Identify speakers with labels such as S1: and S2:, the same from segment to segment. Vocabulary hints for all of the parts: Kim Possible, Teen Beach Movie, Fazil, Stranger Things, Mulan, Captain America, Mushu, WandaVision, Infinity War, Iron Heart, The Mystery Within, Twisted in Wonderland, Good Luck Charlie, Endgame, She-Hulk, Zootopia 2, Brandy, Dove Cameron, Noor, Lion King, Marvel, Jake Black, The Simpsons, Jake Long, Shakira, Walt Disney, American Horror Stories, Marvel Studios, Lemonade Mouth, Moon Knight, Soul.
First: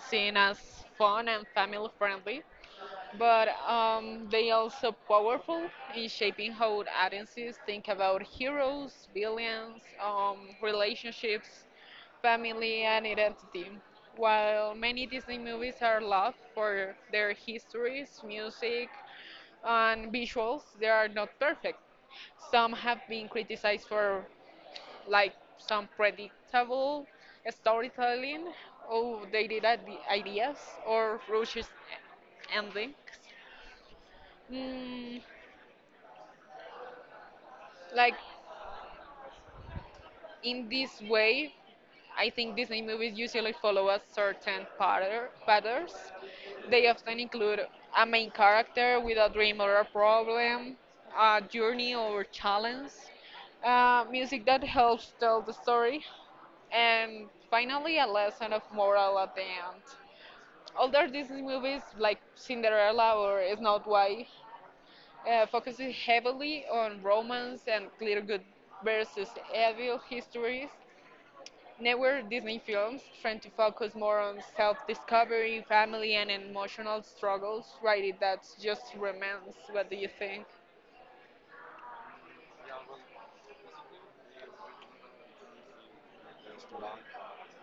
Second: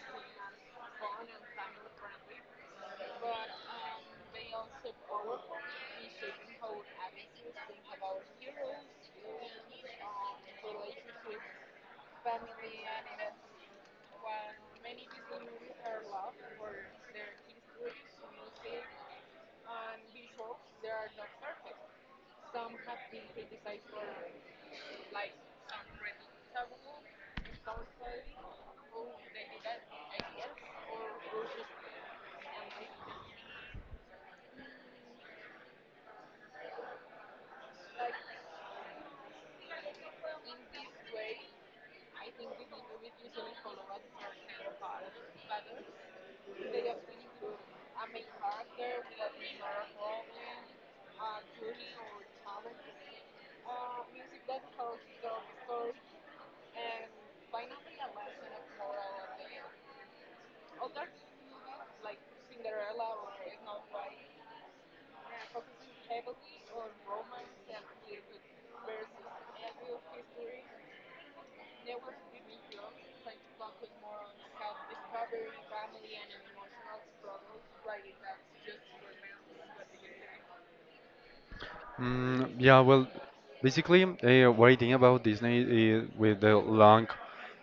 S1: seen as fun and family friendly, but they also powerful in shaping how audiences think about heroes, villains, relationships, family, and identity. While many Disney movies are loved for their histories, music, and visuals they are not perfect. Some have been criticized for like some predictable storytelling, outdated ideas, or rushed endings. Mm, like in this way, I think Disney movies usually follow a certain patterns. They often include a main character with a dream or a problem, a journey or challenge, music that helps tell the story, and finally a lesson of moral at the end. Older Disney movies like Cinderella or Snow White focuses heavily on romance and clear good versus evil histories. Network Disney films trying to focus more on self discovery, family, and emotional struggles, right? That's just romance. What do you think?
S2: Yeah, well, basically, what I think about Disney is with the long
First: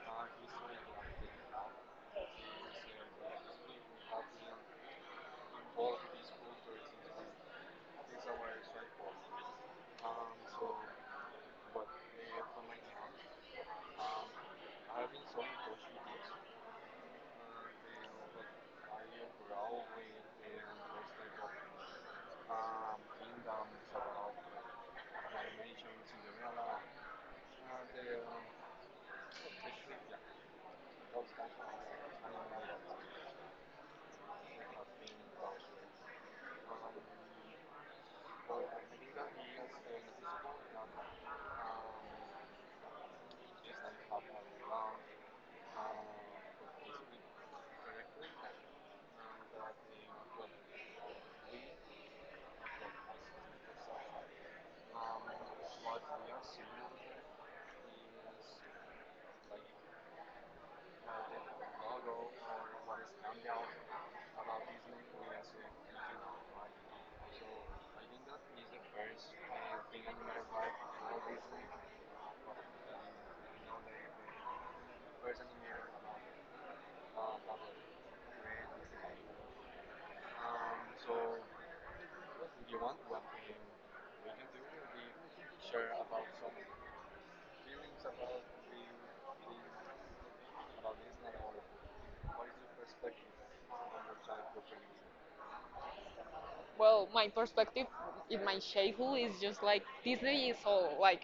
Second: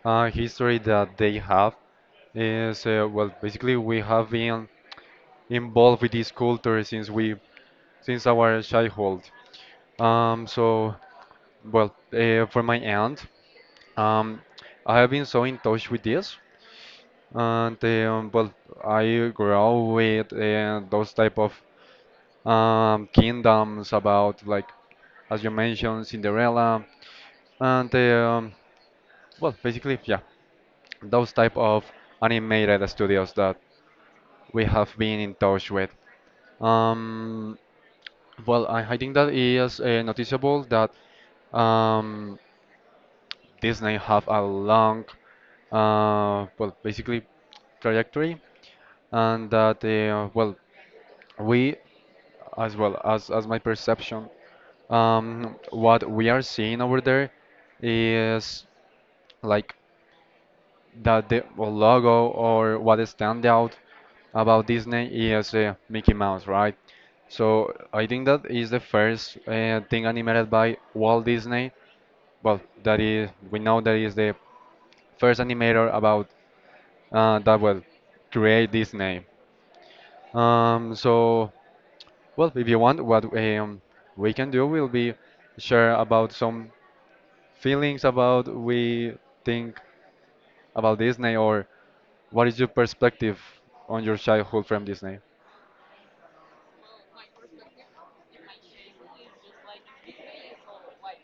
S2: history that they have is well, basically we have been involved with this culture since we since our childhood. So well, for my aunt, um, I have been so in touch with this, and well, I grew up with those type of kingdoms about like as you mentioned Cinderella and well, basically, yeah, those type of animated studios that we have been in touch with. Um, well, I think that is noticeable that um, Disney have a long, well, basically trajectory, and that well, we, as well as my perception, what we are seeing over there is like that the logo or what stand out about Disney is Mickey Mouse, right? So I think that is the first thing animated by Walt Disney. Well, that is we know that is the first animator about that will create Disney. So well, if you want, what we can do will be share about some feelings about we think about Disney or what is your perspective on your childhood from Disney?
S1: Well, my perspective in my childhood is just like Disney is all like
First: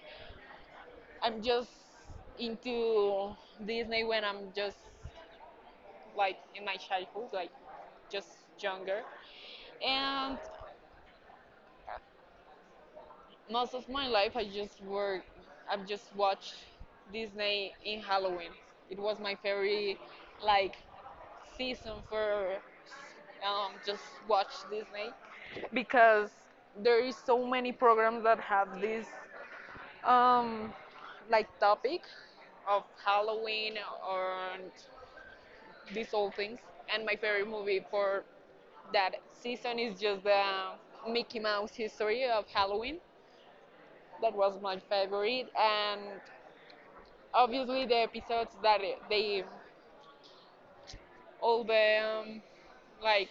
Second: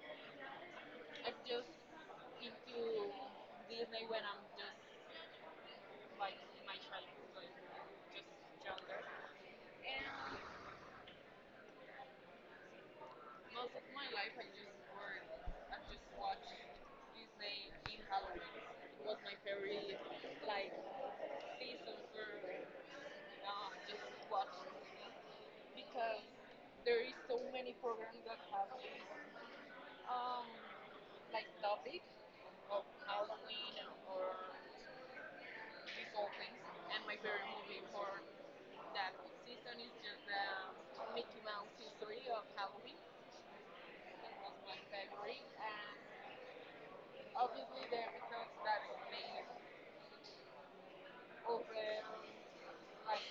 S1: I'm just into Disney when I'm just like in my childhood, like just younger. And most of my life, I just work. I've just watched Disney in Halloween. It was my favorite, like, season for just watch Disney because there is so many programs that have this um, like topic of Halloween or these old things. And my favorite movie for that season is just the Mickey Mouse history of Halloween. That was my favorite, and obviously the episodes that they all the like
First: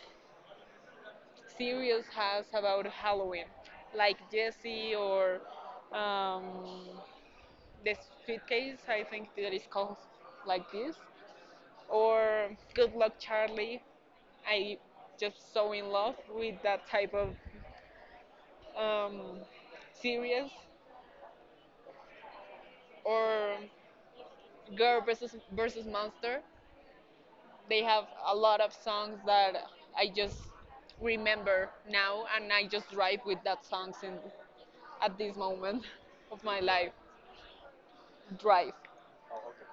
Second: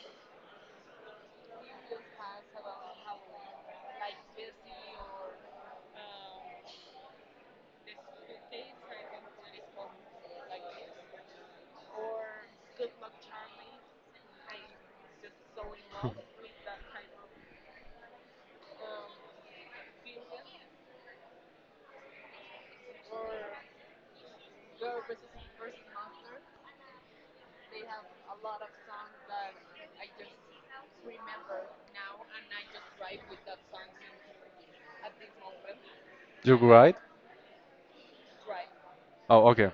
S1: series has about Halloween, like Jesse or um, the suitcase. I think that is called like this, or Good Luck Charlie. I just so in love with that type of um, series, or Girl versus Monster. They have a lot of songs that I just remember now, and I just drive with that songs in, at this moment of
S2: You
S1: my life.
S2: right?
S1: Drive.
S2: Oh, okay.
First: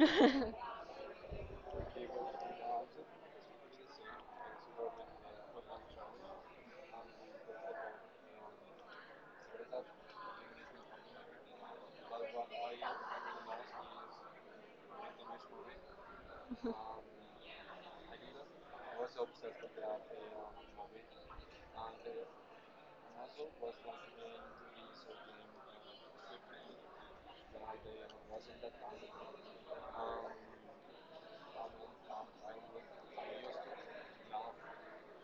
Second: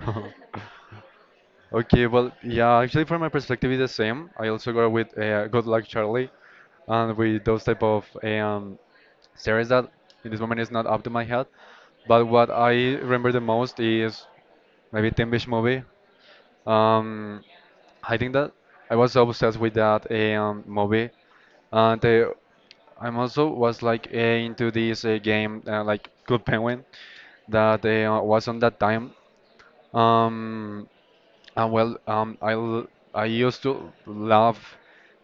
S2: Okay, well, yeah, actually, from my perspective, it's the same. I also go with Good Luck Charlie, and with those type of series that in this moment is not up to my head. But what I remember the most is maybe Teen Beach Movie. Um, I think that I was so obsessed with that movie, and I'm also was like into this game like Good Penguin that was on that time. Um, Uh, well, um, I l- I used to love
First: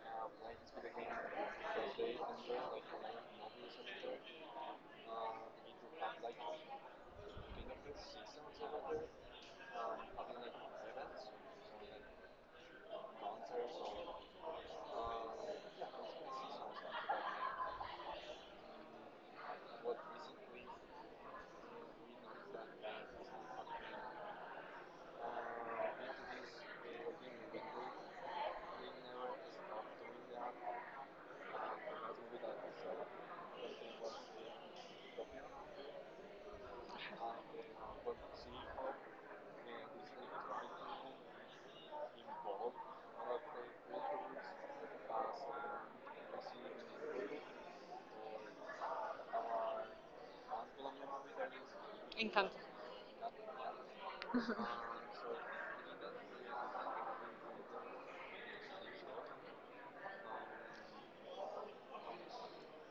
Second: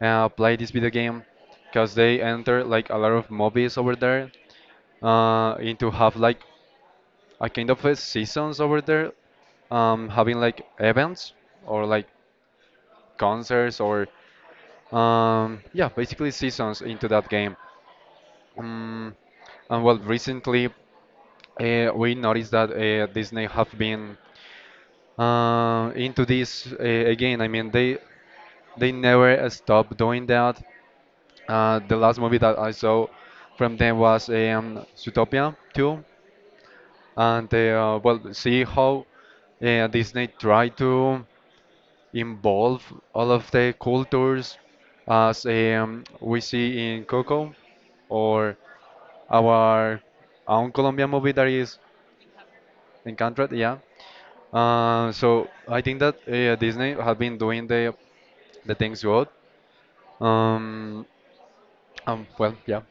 S2: play this video game because they enter like a lot of movies over there, and to have like a kind of a seasons over there, having like events or like concerts or yeah, basically seasons into that game. Um, and well, recently we noticed that Disney have been into this again. I mean, they never stopped doing that. The last movie that I saw from them was Zootopia 2, and well, see how Disney tried to involve all of the cultures as we see in Coco or our own Colombian movie that is
S1: Encanto.
S2: Encanted, yeah. So I think that Disney have been doing the things good. Um, well, yeah,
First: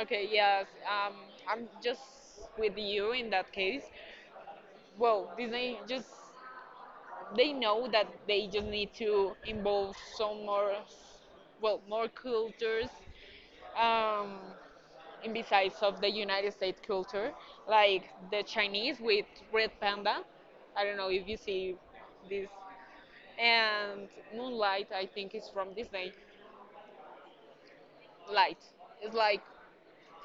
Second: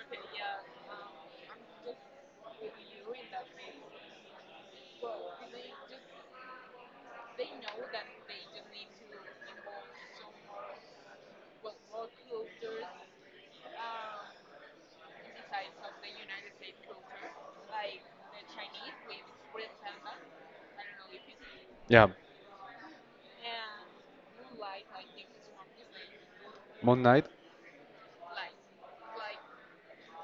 S1: Okay, yes. I'm just with you in that case. Well, Disney just they know that they just need to involve some more, well, more cultures, um, in besides of the United States culture, like the Chinese with Red Panda. I don't know if you see
S2: yeah.
S1: this, and Moonlight. I think is from Disney.
S2: Moon Knight?
S1: Light. It's like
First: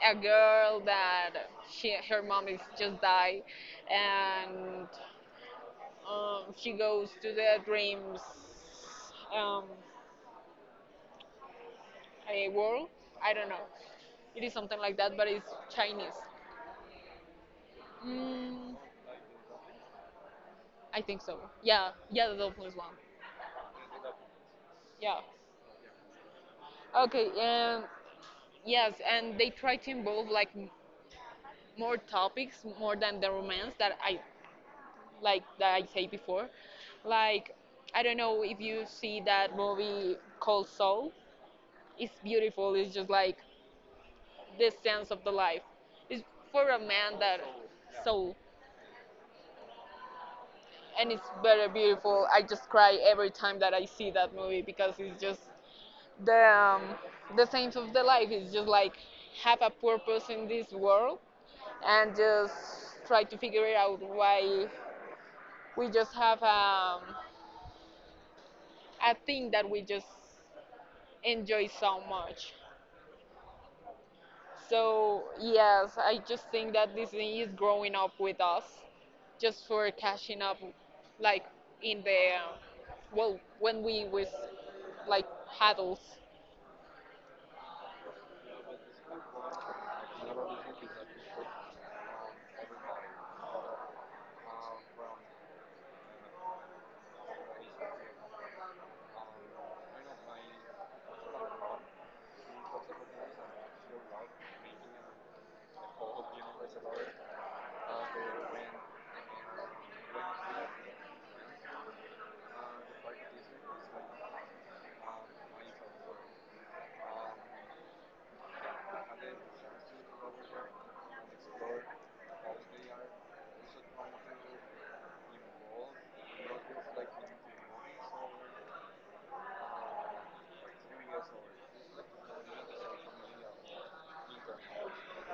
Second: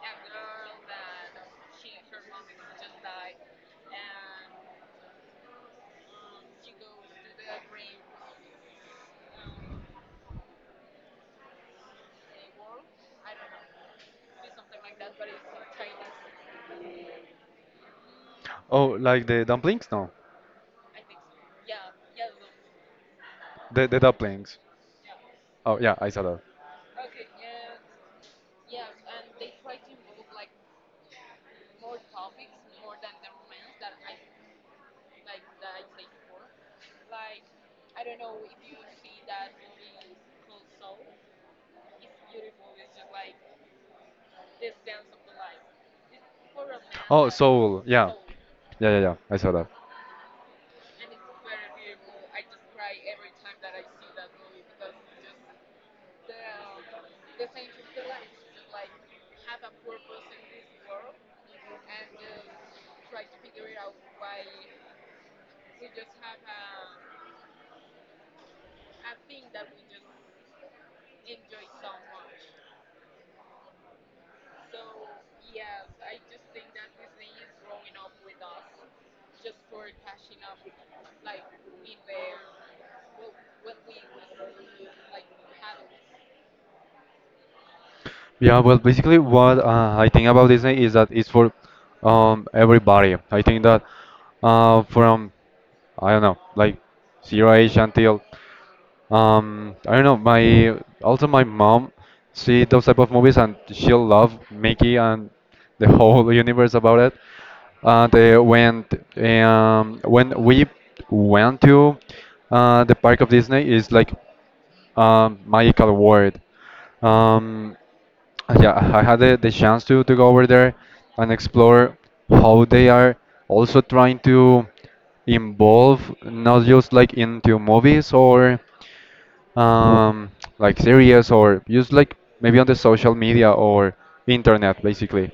S1: a girl that she her mom is just died and she goes to the dreams um, a world, I don't know, it is something like that, but it's Chinese. mm,
S2: Oh, like the dumplings? No,
S1: I think so. Yeah, yeah, the dolphins one.
S2: the dumplings.
S1: Yeah.
S2: Oh yeah, I saw that.
S1: Okay. Yes, and they try to involve like more topics more than the romance that I like that I say before. Like I don't know if you see that movie called Soul. It's beautiful. It's just like this sense of the life. It's for a man
S2: Oh,
S1: that
S2: Soul. Yeah.
S1: soul,
S2: Yeah, yeah, yeah. I saw that.
S1: and it's very beautiful. I just cry every time that I see that movie because it's just the um, the sense of the life is just like have a purpose in this world and just try to figure out why we just have a thing that we just enjoy so much. So, yes, I just think that Disney is growing up with us just for catching up, like in the, well, when we was like adults.
S2: Yeah, well, basically, what I think about Disney is that it's for everybody. I think that uh, from, I don't know, like zero age until I don't know. My also my mom see those type of movies and she'll love Mickey and the whole universe about it. And when we went to the park of Disney is like magical world. Um, yeah, I had the chance to go over there and explore how they are also trying to involve not just like into movies or um, like series or just like maybe on the social media or internet basically.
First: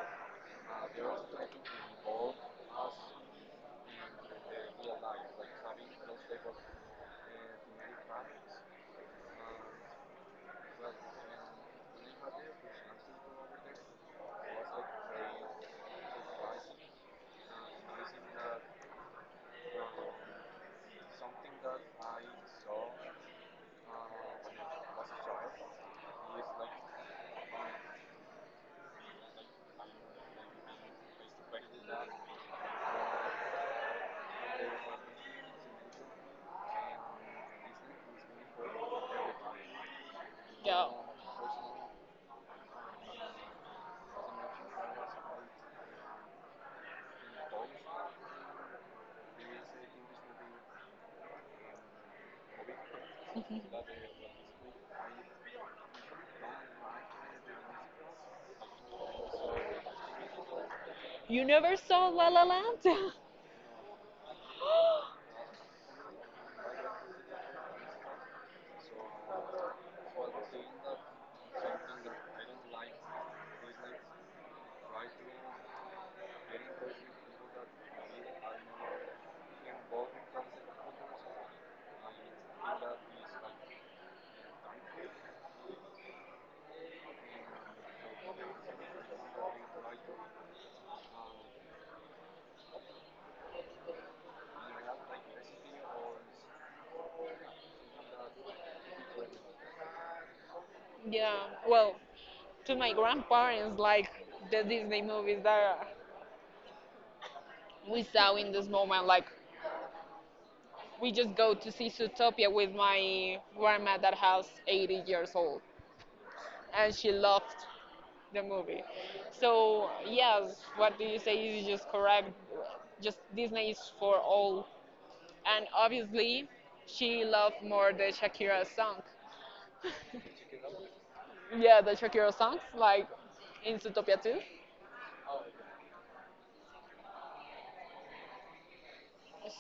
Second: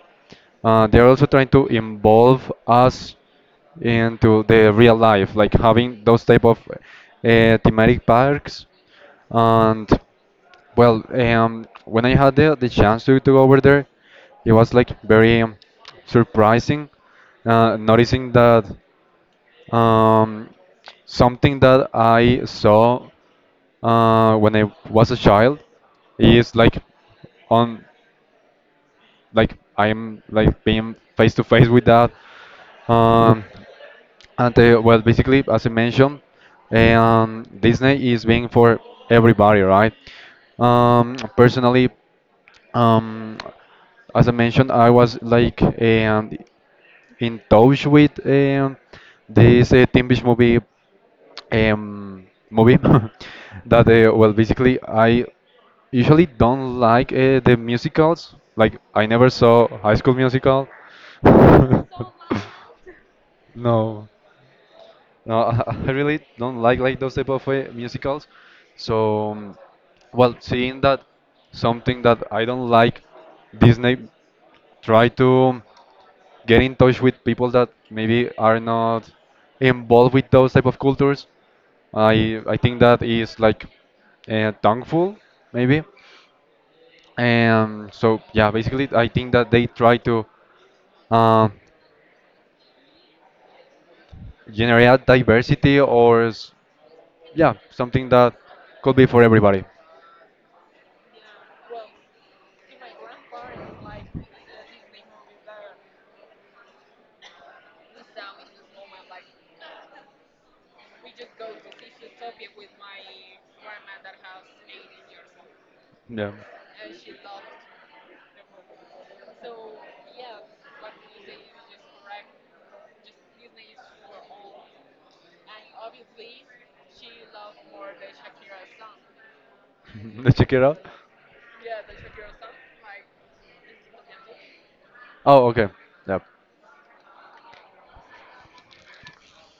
S2: They're also trying to involve us into the real life, like having those type of thematic parks. And well, when I had the chance to go over there, it was like very surprising noticing that um, something that I saw when I was a child is like on like I'm like being face to face with that. Um, and well, basically, as I mentioned, Disney is being for everybody, right?
S1: Yeah.
S2: Personally, um, as I mentioned, I was like in touch with this Teen Beach movie that well, basically, I usually don't like the musicals. Like, I never saw High School Musical.
S1: You never saw La La Land?
S2: No. No, I I really don't like those type of musicals. So, well, seeing that something that I don't like, Disney try to get in touch with people that maybe are not involved with those type of cultures. I think that is like thankful maybe. And so yeah, basically I think that they try to uh, generate diversity or yeah something that could be for everybody.
S1: Yeah. Well, to my grandparents, like the Disney movies that we saw in this moment, like we just go to see Zootopia with my grandma that has 80 years old,
S2: Yeah.
S1: and she loved the movie. So yes, what do you say is just correct. Just Disney is for all, and obviously, she loved more the Shakira song.
S2: Let's check it out.
S1: Yeah, the Shakira songs like in Zootopia too.
S2: Oh, okay. Yep.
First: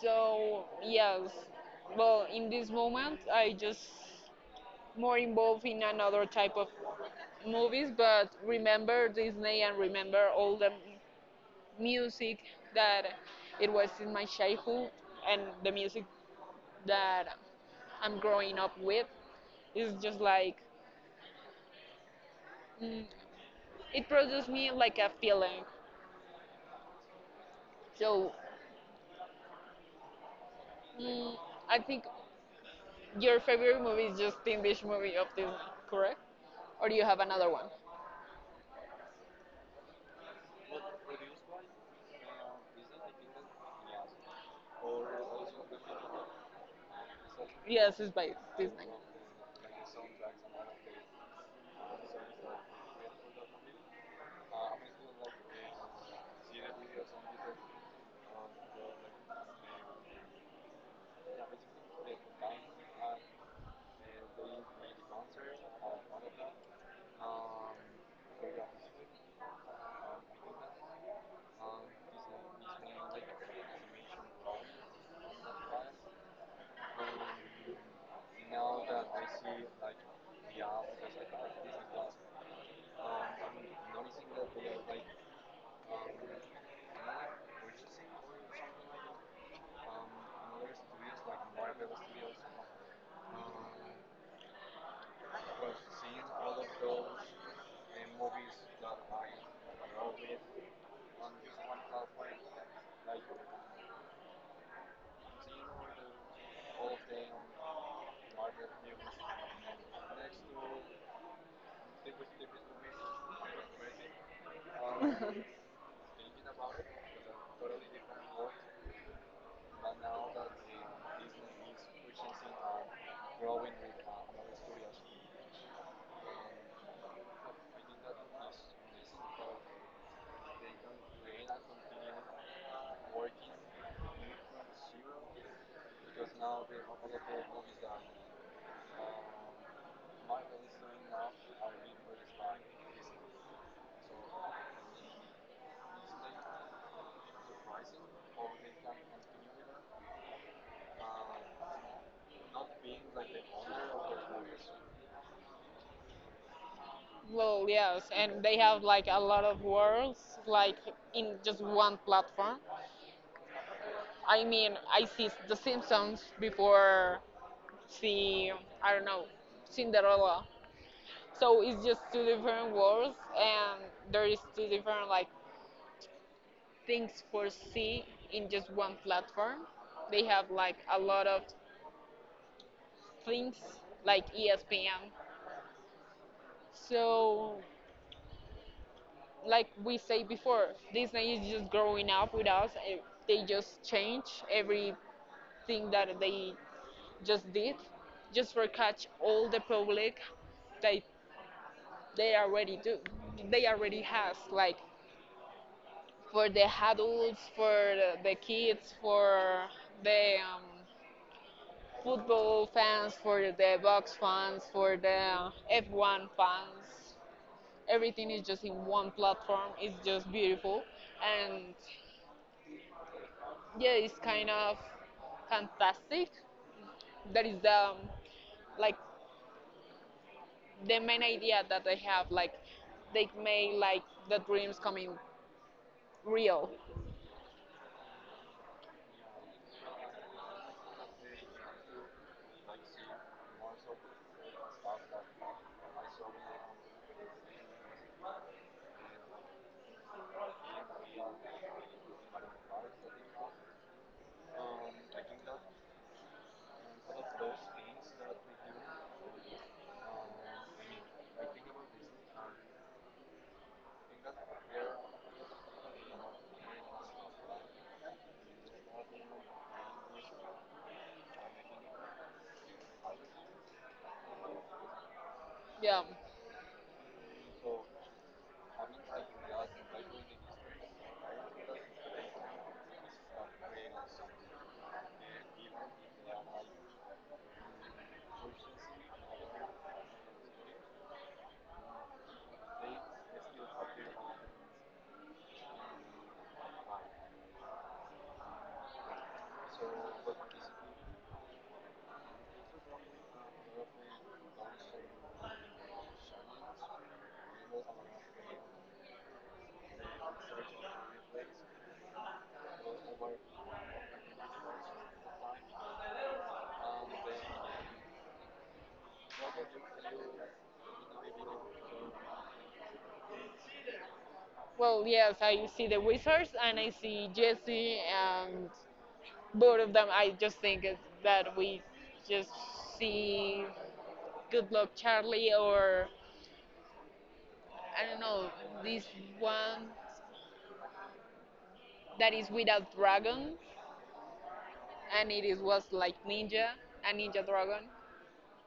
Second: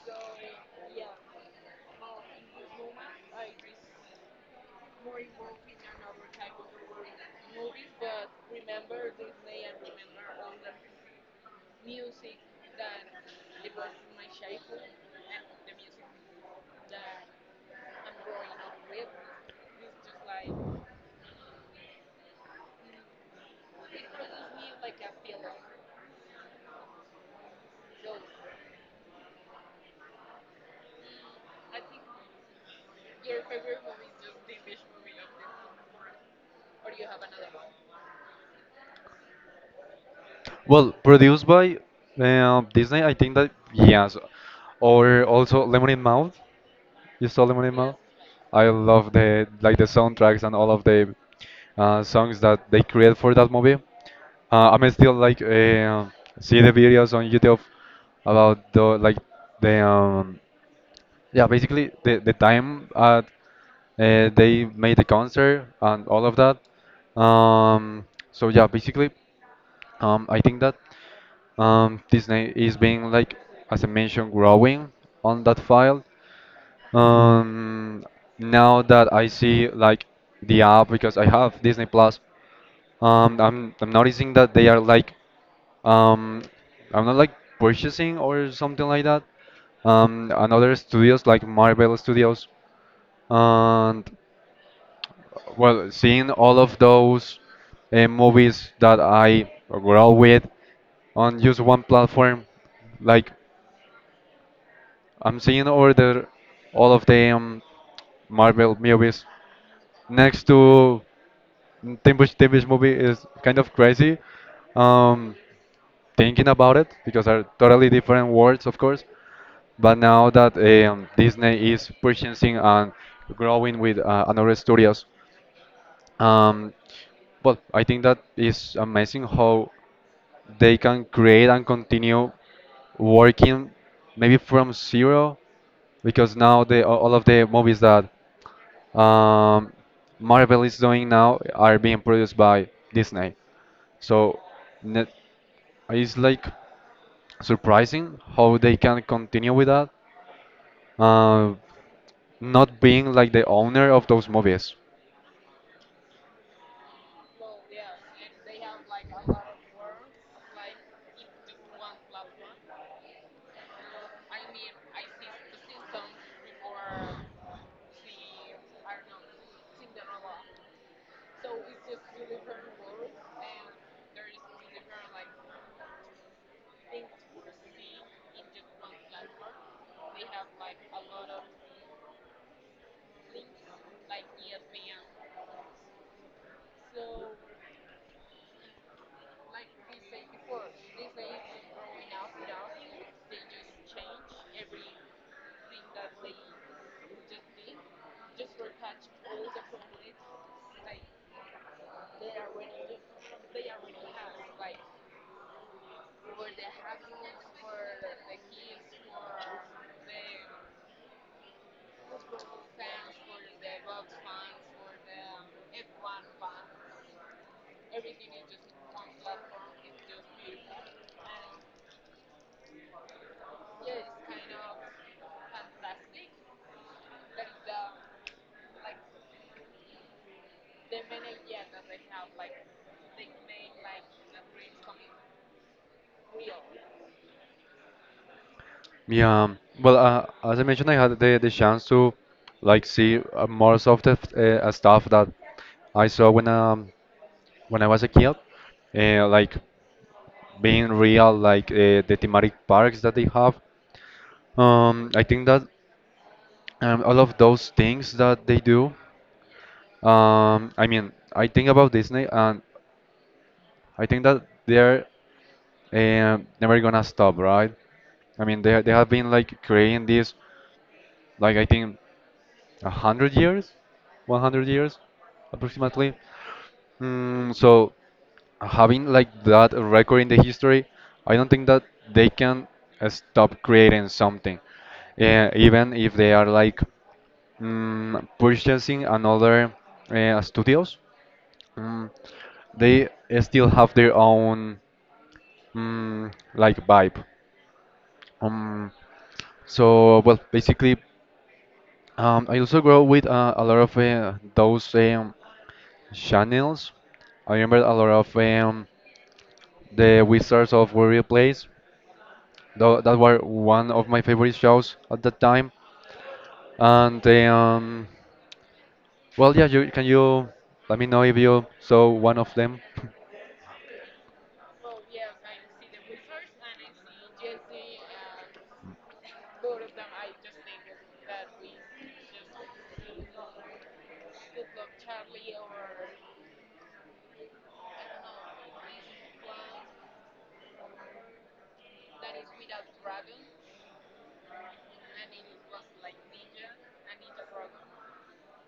S1: So yes, well, in this moment, I just more involved in another type of movies, but remember Disney and remember all the music that it was in my childhood and the music that I'm growing up with is just like mm, it produces me like a feeling. So mm, I think your favorite movie is just the English movie of Disney, correct? Or do you have another one?
S2: Well, produced by Disney, I think that yes, or also Lemonade Mouth. You saw Lemonade Mouth?
S1: Yes, it's by
S2: I
S1: Disney.
S2: love the like the soundtracks and all of the songs that they create for that movie. I'm still like see the videos on YouTube about the like the yeah, basically the time at they made the concert and all of that. Um, so yeah, basically, I think that Disney is being like, as I mentioned, growing on that file. Um, Now that I see like the app because I have Disney Plus, I'm noticing that they are like um, I'm not like purchasing or something like that. And other studios like Marvel Studios. And well, seeing all of those movies that I grow with on just one platform, like I'm seeing all of the Marvel movies next to Timbush movie is kind of crazy. Um, Thinking about it because are totally different worlds, of course. But now that Disney is purchasing and growing with another studios, um, well, I think that is amazing how they can create and continue working maybe from zero because now all of the movies that um, Marvel is doing now are being produced by Disney. So net, it's like surprising how they can continue with that, uh, not being like the owner of those movies.
S1: Well, yes, and they have like a lot of worlds, like in just one platform. I mean, I see The Simpsons before see I don't know Cinderella. So it's just two different worlds, and there is two different like things for see in just one platform. They have like a lot of things like ESPN. So like we say before, Disney is just growing up with us. They just change everything that they just did, just for catch all the public that they already do. They already has like for the adults, for the kids, for the football fans, for the box fans, for the F1 fans. Everything is just in one platform. It's just beautiful, and yeah, it's kind of fantastic. That is the like the main idea that they have. Like they made like the dreams coming real.
S2: Yeah, well, as I mentioned, I had the chance to like see more of the stuff that I saw when I was a kid, like being real, like the thematic parks that they have. I think that all of those things that they do. I mean, I think about Disney, and I think that they're never gonna stop, right? I mean, they have been like creating this, like I think. a hundred years, 100 years,
S1: Yeah.
S2: approximately. Mm, so having like that record in the history, I don't think that they can stop creating something, even if they are like purchasing another studios. Mm, they still have their own like vibe. Um, so well, basically, I also grow with a lot of those channels. I remember a lot of the Wizards of Waverly Place. That were one of my favorite shows at that time. And well, yeah, can you let me know if you saw one of them?
S1: Well, yes, I see the Wizards and I see Jesse, and both of them, I just think it's that we just see Good Luck Charlie or I don't know this one that is without dragons and it is was like ninja a ninja dragon.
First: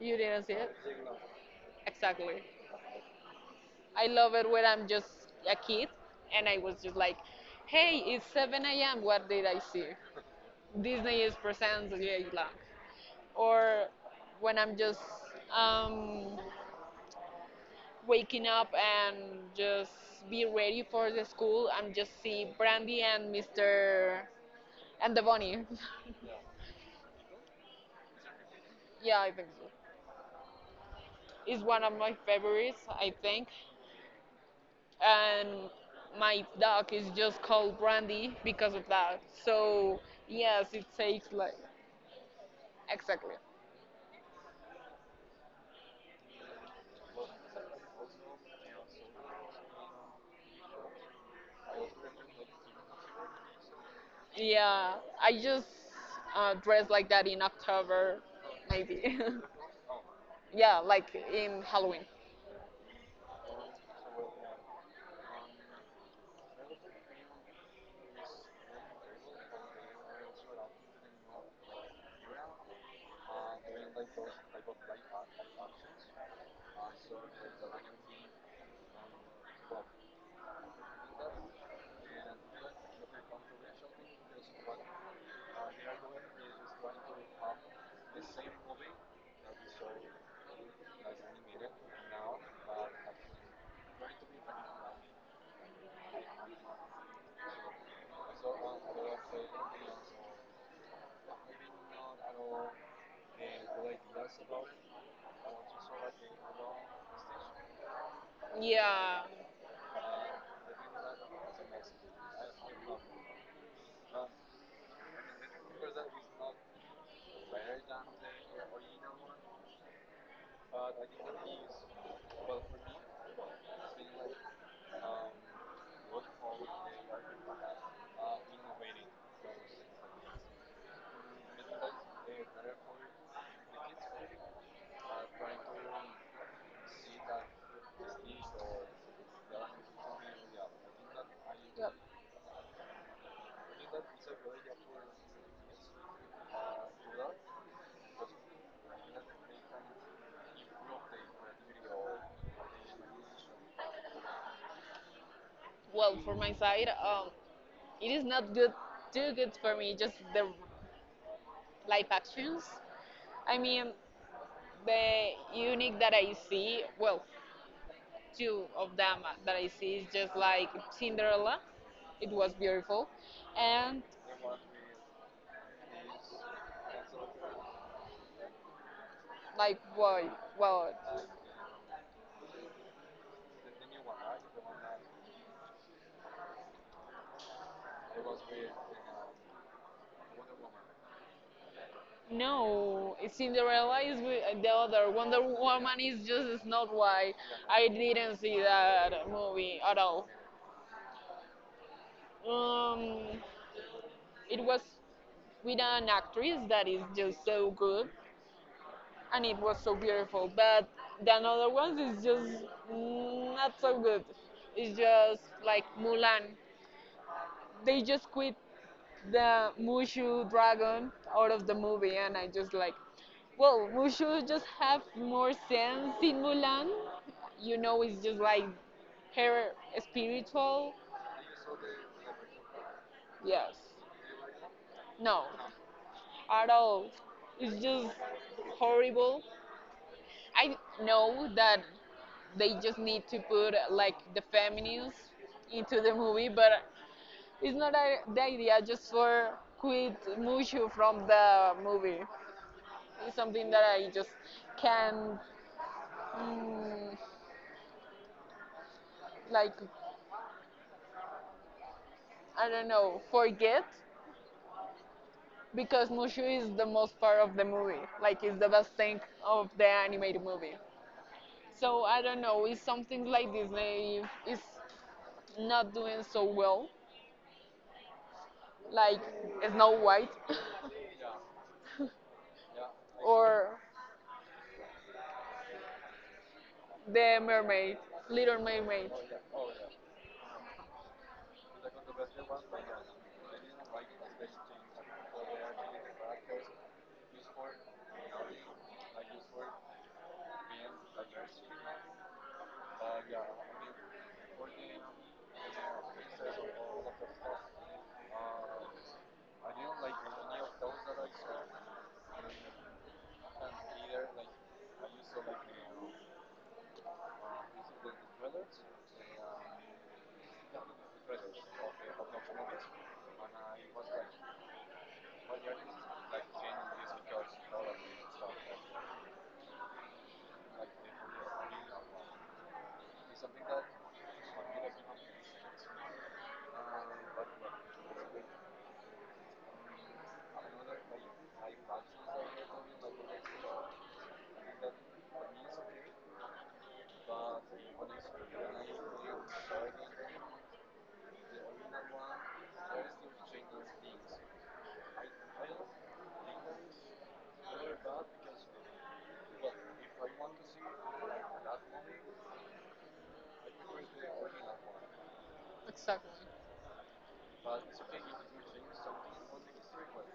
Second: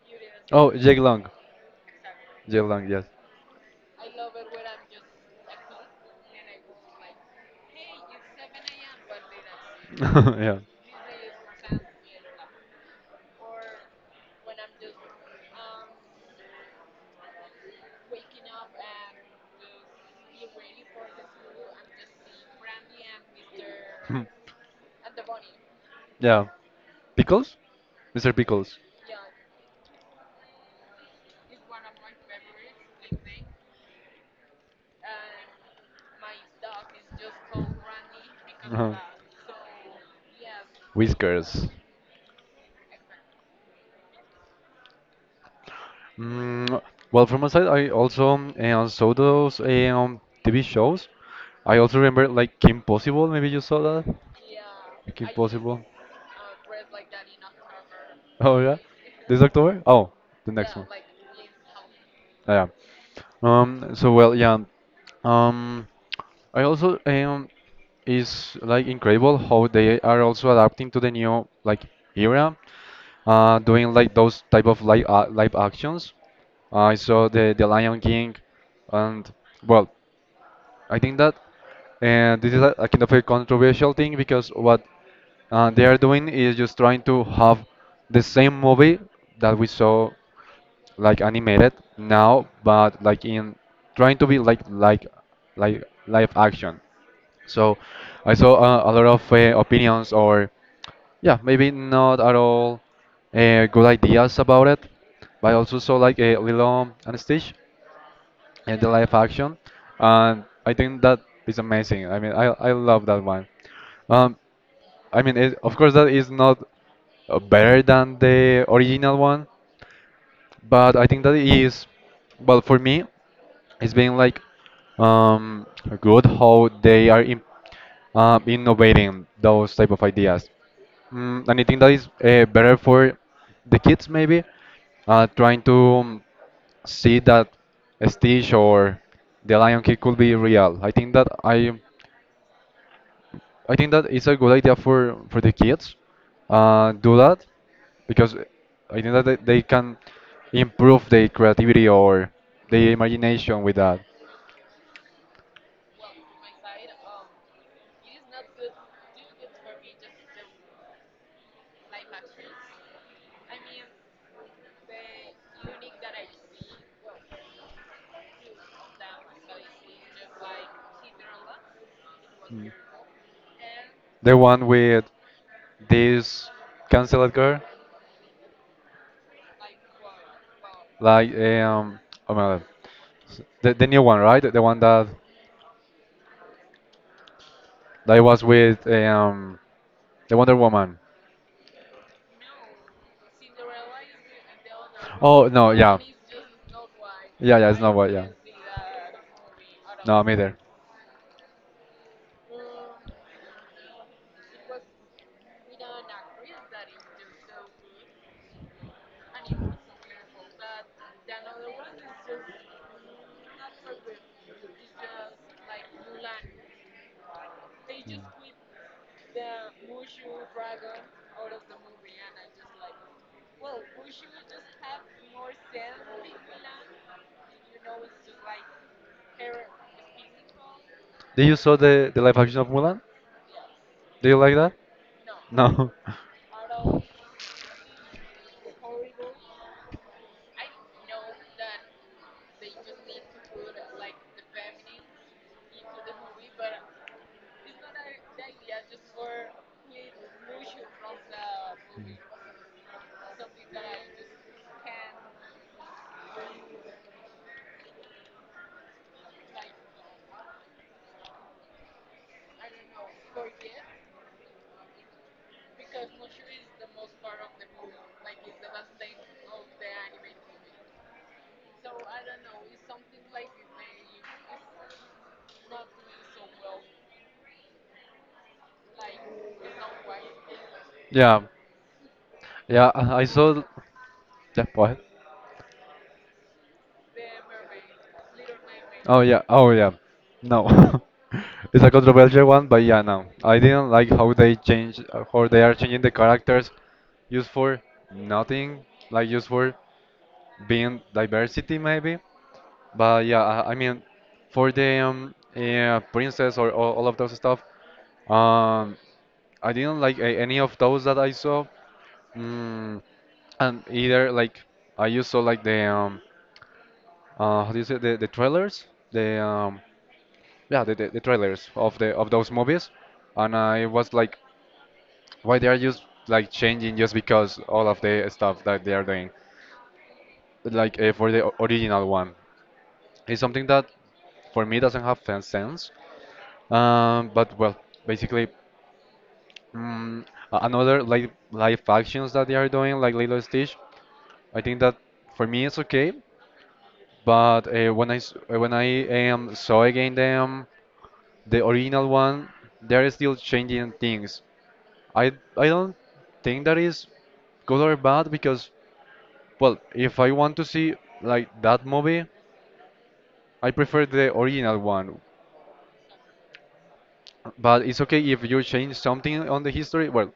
S1: You didn't see
S2: Oh,
S1: it?
S2: Jake Long.
S1: Exactly.
S2: Jake Long, yes.
S1: I love it when I'm just a kid and I was just like, hey, it's 7 a.m. What did I see?
S2: Yeah.
S1: Disney is presents Jake Black, or when I'm just um, waking up and just be ready for the school and just see Brandy and Mr. and the bunny.
S2: Yeah. Pickles? Mr. Pickles.
S1: Yeah, I think so. It's one of my favorites, I think, and my dog is just called Brandy because of
S2: Uh-huh.
S1: that. So yes, it takes like
S2: Whiskers.
S1: exactly.
S2: Mm, well, from my side, I also saw those TV shows. I also remember like Kim Possible. Maybe you saw that.
S1: Yeah,
S2: Kim
S1: I just
S2: Possible.
S1: dress like that in October,
S2: Oh yeah,
S1: maybe.
S2: this October. Oh, the next
S1: Yeah,
S2: one.
S1: like in Halloween.
S2: Yeah. Yeah. So well, yeah. Um. I also eh, um. Is like incredible how they are also adapting to the new like era. Doing like those type of live actions. I saw the Lion King, and well, I think that this is a kind of a controversial thing because what they are doing is just trying to have the same movie that we saw like animated now, but like in trying to be like live action. So I saw a lot of opinions or yeah, maybe not at all good ideas about it, but I also saw like a Lilo and Stitch and the live
S1: Yeah.
S2: action, and I think that is amazing. I mean, I love that one. Um, I mean, of course that is not better than the original one, but I think that it is well for me. It's been like um, good how they are innovating those type of ideas. Mm, and I think that is better for the kids maybe trying to see that Stitch or the Lion King could be real.
S1: Yep.
S2: I think that it's a good idea for the kids. Do that because I think that they can improve their creativity or their imagination with that.
S1: Well, for my side, it is not good, too good for me. Just the live actions. I mean, the unique that I see. Well, two of them that I see is just like Cinderella. It was beautiful, and
S2: The one with this canceled girl,
S1: like boy, well,
S2: like oh my God, the new one, right? The one that that was with the Wonder Woman.
S1: no, Cinderella is the other. Wonder
S2: Oh no, yeah,
S1: Woman is just Snow White.
S2: yeah, yeah, it's
S1: I
S2: not what, yeah.
S1: didn't see that movie at
S2: No,
S1: all.
S2: me there.
S1: Um, it was with an actress that is just so good, and it was so beautiful. But the other ones is just not so good. It's just like Mulan. They just quit the Mushu dragon out of the movie, and I just like, well, Mushu just have more sense in Mulan. You know, it's just like her spiritual.
S2: Did you saw the live action of Mulan?
S1: Yes,
S2: Do you like that?
S1: no,
S2: No.
S1: at all. It's just horrible. I know that they just need to put like the feminists into the movie, but it's not a, the idea just for quit Mushu from the movie. It's something that I just can, mm, like, I don't know, forget because Mushu is the most part of the movie. Like, it's the best thing of the animated movie. So I don't know. It's something like Disney is not doing so well, like Snow White
S2: Yeah. Yeah, I saw
S1: or
S2: yeah, go.
S1: the Mermaid, Little Mermaid.
S2: Oh yeah. Oh yeah. No. It's a controversial one, but yeah, no. I didn't like how they change how they are changing the characters. Used for nothing, like used for being diversity maybe. But yeah, I mean for the yeah, princess or all of those stuff, um I didn't like any of those that I saw. Mm, and either like I used to like the how do you say the trailers, the yeah, the trailers of the of those movies. And I was like why they are just like changing just because all of the stuff that they are doing like for the original one. It's something that for me doesn't have fan sense. But well, basically, mm, another like live actions that they are doing like Lilo and Stitch, I think that for me it's okay, but when when I saw again them the original one, they're still changing things. I don't think that is good or bad because, well, if I want to see like that movie, I prefer the original one.
S1: Exactly.
S2: But it's okay if you change something on the history. Well,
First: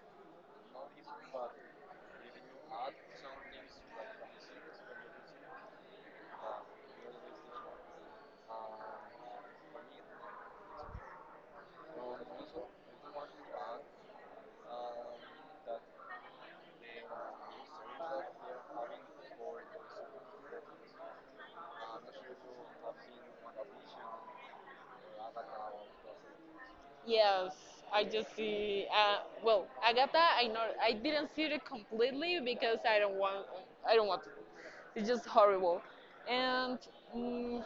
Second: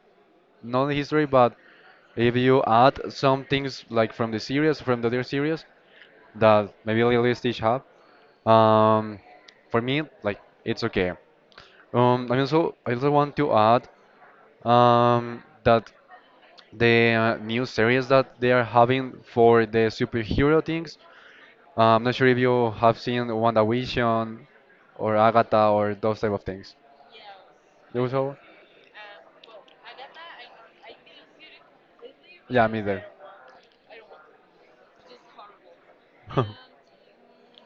S2: not the history, but if you add some things like from the series, from the other series, that maybe Lilo Stitch have. Um, for me, like, it's okay. I also want to add that the new series that they are having for the superhero things. I'm not sure if you have seen WandaVision or Agatha or those type of things.
S1: Yes,
S2: You
S1: I just
S2: also?
S1: see. Well, Agatha, I know I didn't see it completely
S2: Yeah,
S1: because
S2: me
S1: I
S2: there.
S1: don't want. I don't want. To. It's just horrible. And mm,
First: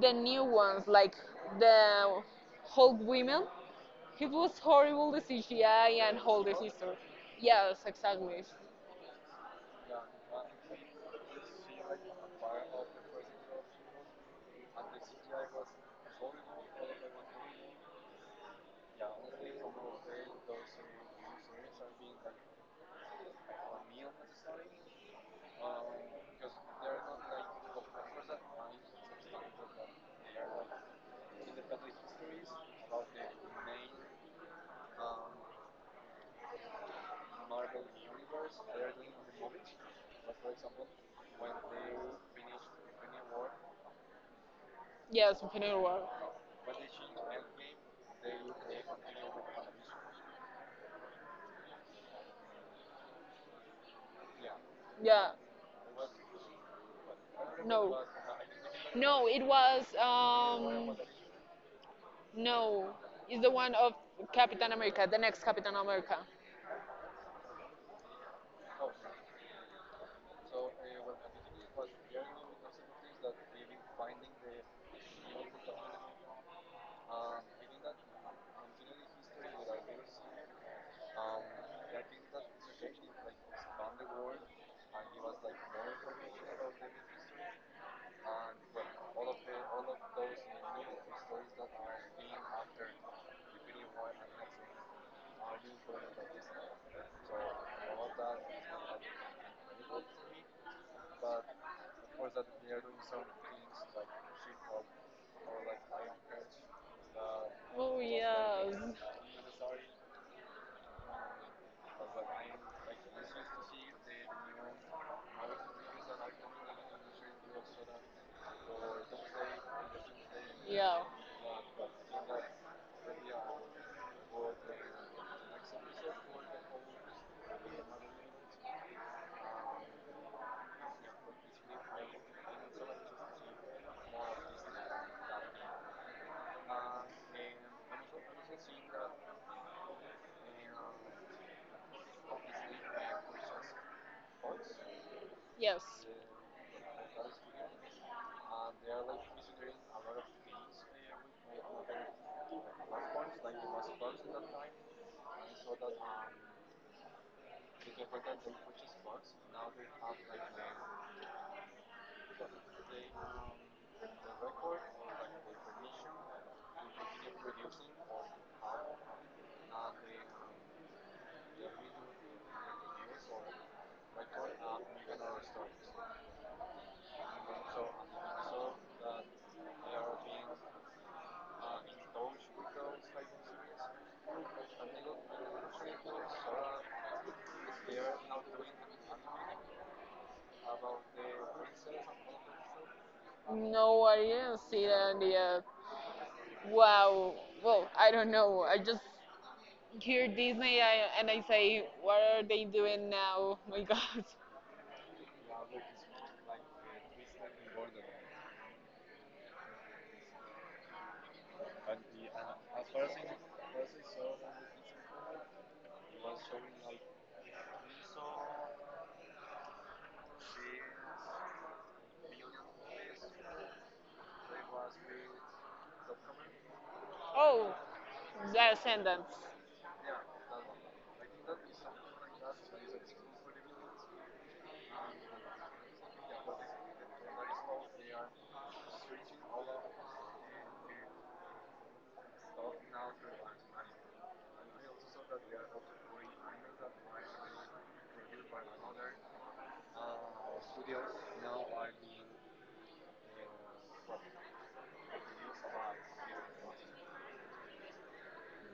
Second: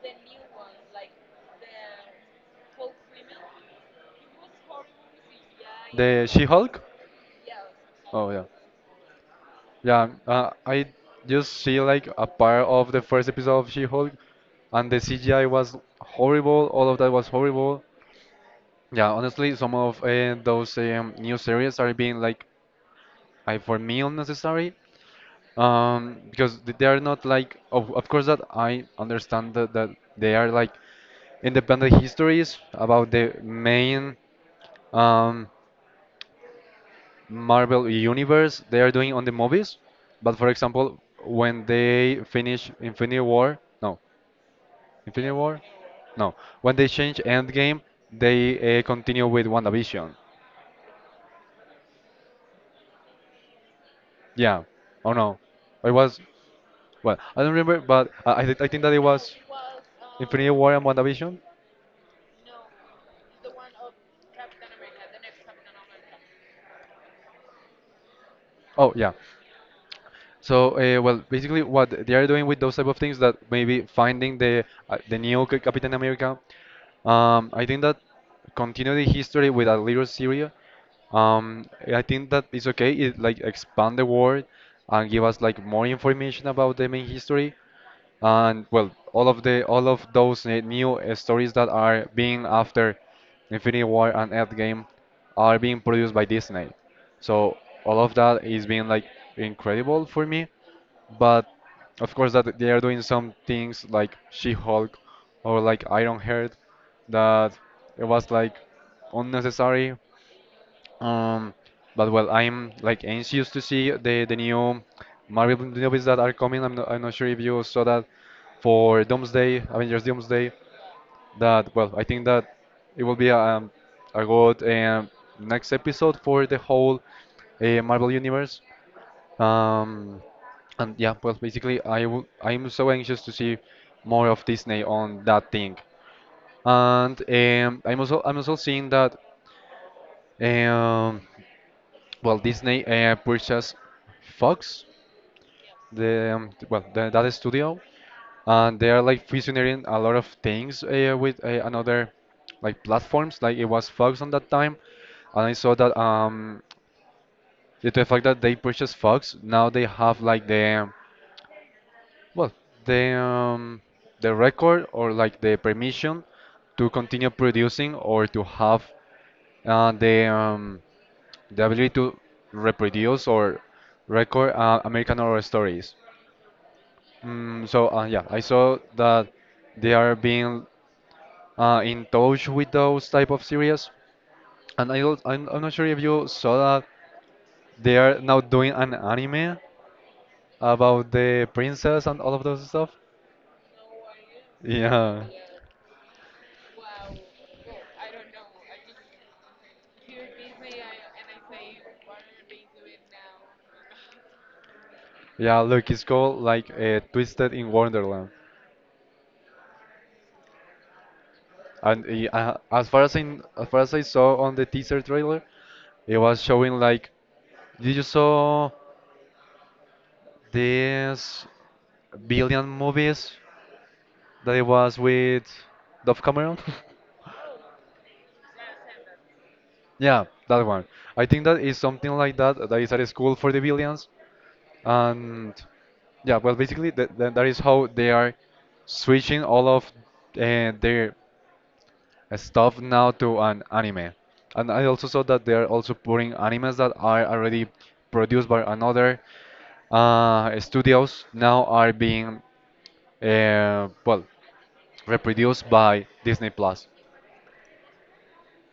S1: the new ones, like the Hulk women, it was horrible. The CGI and
S2: The
S1: all the
S2: She-Hulk?
S1: history. Yes,
S2: Oh
S1: exactly.
S2: yeah, yeah. I just see like a part of the first episode of She-Hulk, and the CGI was horrible. All of that was horrible. Yeah, honestly, some of those new series are being like, I for me unnecessary. Because they are not like, of course that I understand that, that they are like independent histories about the main um Marvel universe they are doing on the movies. But for example, when they finish Infinity
S1: Yes,
S2: War,
S1: Infinity War.
S2: no, when they change Endgame, they continue with WandaVision. Yeah, oh
S1: Yeah.
S2: no, it was, well, I don't remember,
S1: No.
S2: but I think that it
S1: No,
S2: was
S1: it was.
S2: Infinity War and WandaVision.
S1: No, it's the one of Captain America, the next Captain America.
S2: Oh yeah. So well, basically what they are doing with those type of things that maybe finding the new Captain America. I think that continue the history with a little Syria. Um, I think that it's okay. It like expand the world and give us like more information about the main history, and well, all of the all of those new stories that are being after Infinity War and Endgame are being produced by Disney. So all of that is being like incredible for me. But of course that they are doing some things like She-Hulk or like Iron Heart that
S1: Oh
S2: it was like
S1: yes.
S2: unnecessary. Um, but well, I'm like anxious to see the new Marvel movies that are coming. I'm not sure if you saw that for Doomsday, Avengers Doomsday.
S1: Yeah.
S2: That well, I think that it will be a good next episode for the whole Marvel universe. Um, and yeah, well, basically, I'm so anxious to see more of Disney on that thing. And I'm also seeing that um, well, Disney purchased Fox,
S1: Yes.
S2: the well, that studio, and they are like fusioning a lot of things with another like platforms. Like it was Fox on that time, and I saw that due to the fact that they purchased Fox, now they have like the well, the um, the record or like the permission to continue producing or to have uh, the um, the ability to reproduce or record American Horror Stories. So yeah, I saw that they are being in touch with those type of series, and I don't, I'm not sure if you saw that they are now doing an anime about the princess and all of those stuff.
S1: No, I didn't see that
S2: Yeah.
S1: yet. Wow. Well, I don't know. I just hear Disney I, and I say, what are they doing now? My God.
S2: Yeah, look, it's called like Twisted in Wonderland, and as far as I as far as I saw on the teaser trailer, it was showing like, did you saw this billion movies that it was with Dove Cameron?
S1: Oh, The Ascendants.
S2: Yeah, that one. I think that is something like that. That is at a school for the billions, and yeah, well, basically that that is how they are switching all of their stuff now to an anime. And I also saw that they are also putting animes that are already produced by another studios now are being well, reproduced by Disney Plus.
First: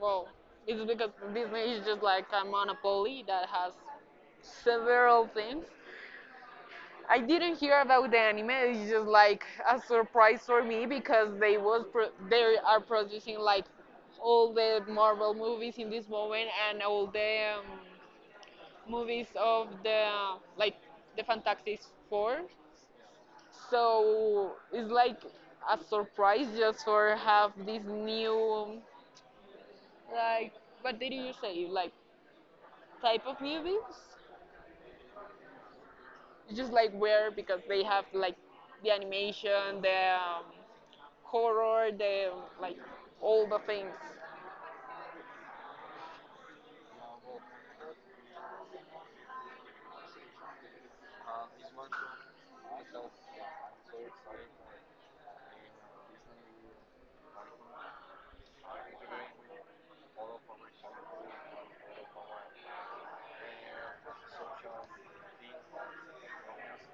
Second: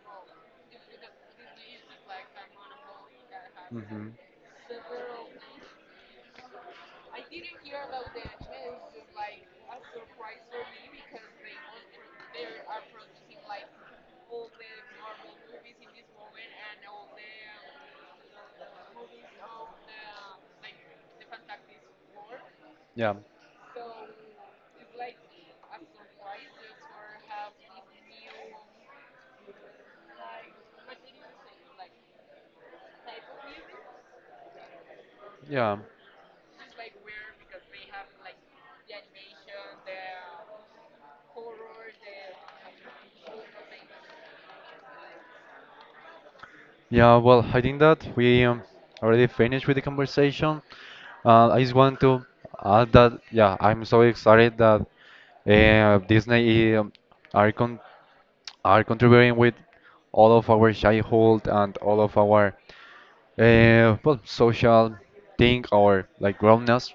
S1: Well, it's because Disney is just like a monopoly that has
S2: Hmm.
S1: several things I didn't hear about the anime. It's just like a surprise for me because they was they are producing like all the Marvel movies in this moment and all the movies of the like the Fantastic Four.
S2: Yeah,
S1: So it's like a surprise just for have this new like what did you say like type of movies?
S2: yeah,
S1: It's just like where because they have like the animation, the horror, the like all the things.
S2: yeah. Well, I think that we already finished with the conversation. I just want to add that yeah, I'm so excited that Disney are con are contributing with all of our childhood and all of our well, social thing or like grownness.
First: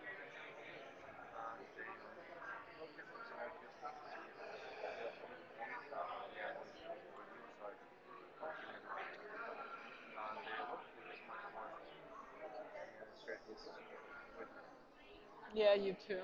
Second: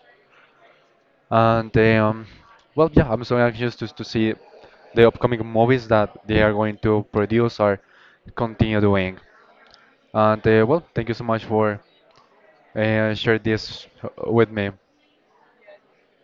S2: And well, yeah, I'm so anxious to see the upcoming movies that they are going to produce or continue doing. And well, thank you so much for share this with me.
S1: Yeah, you too.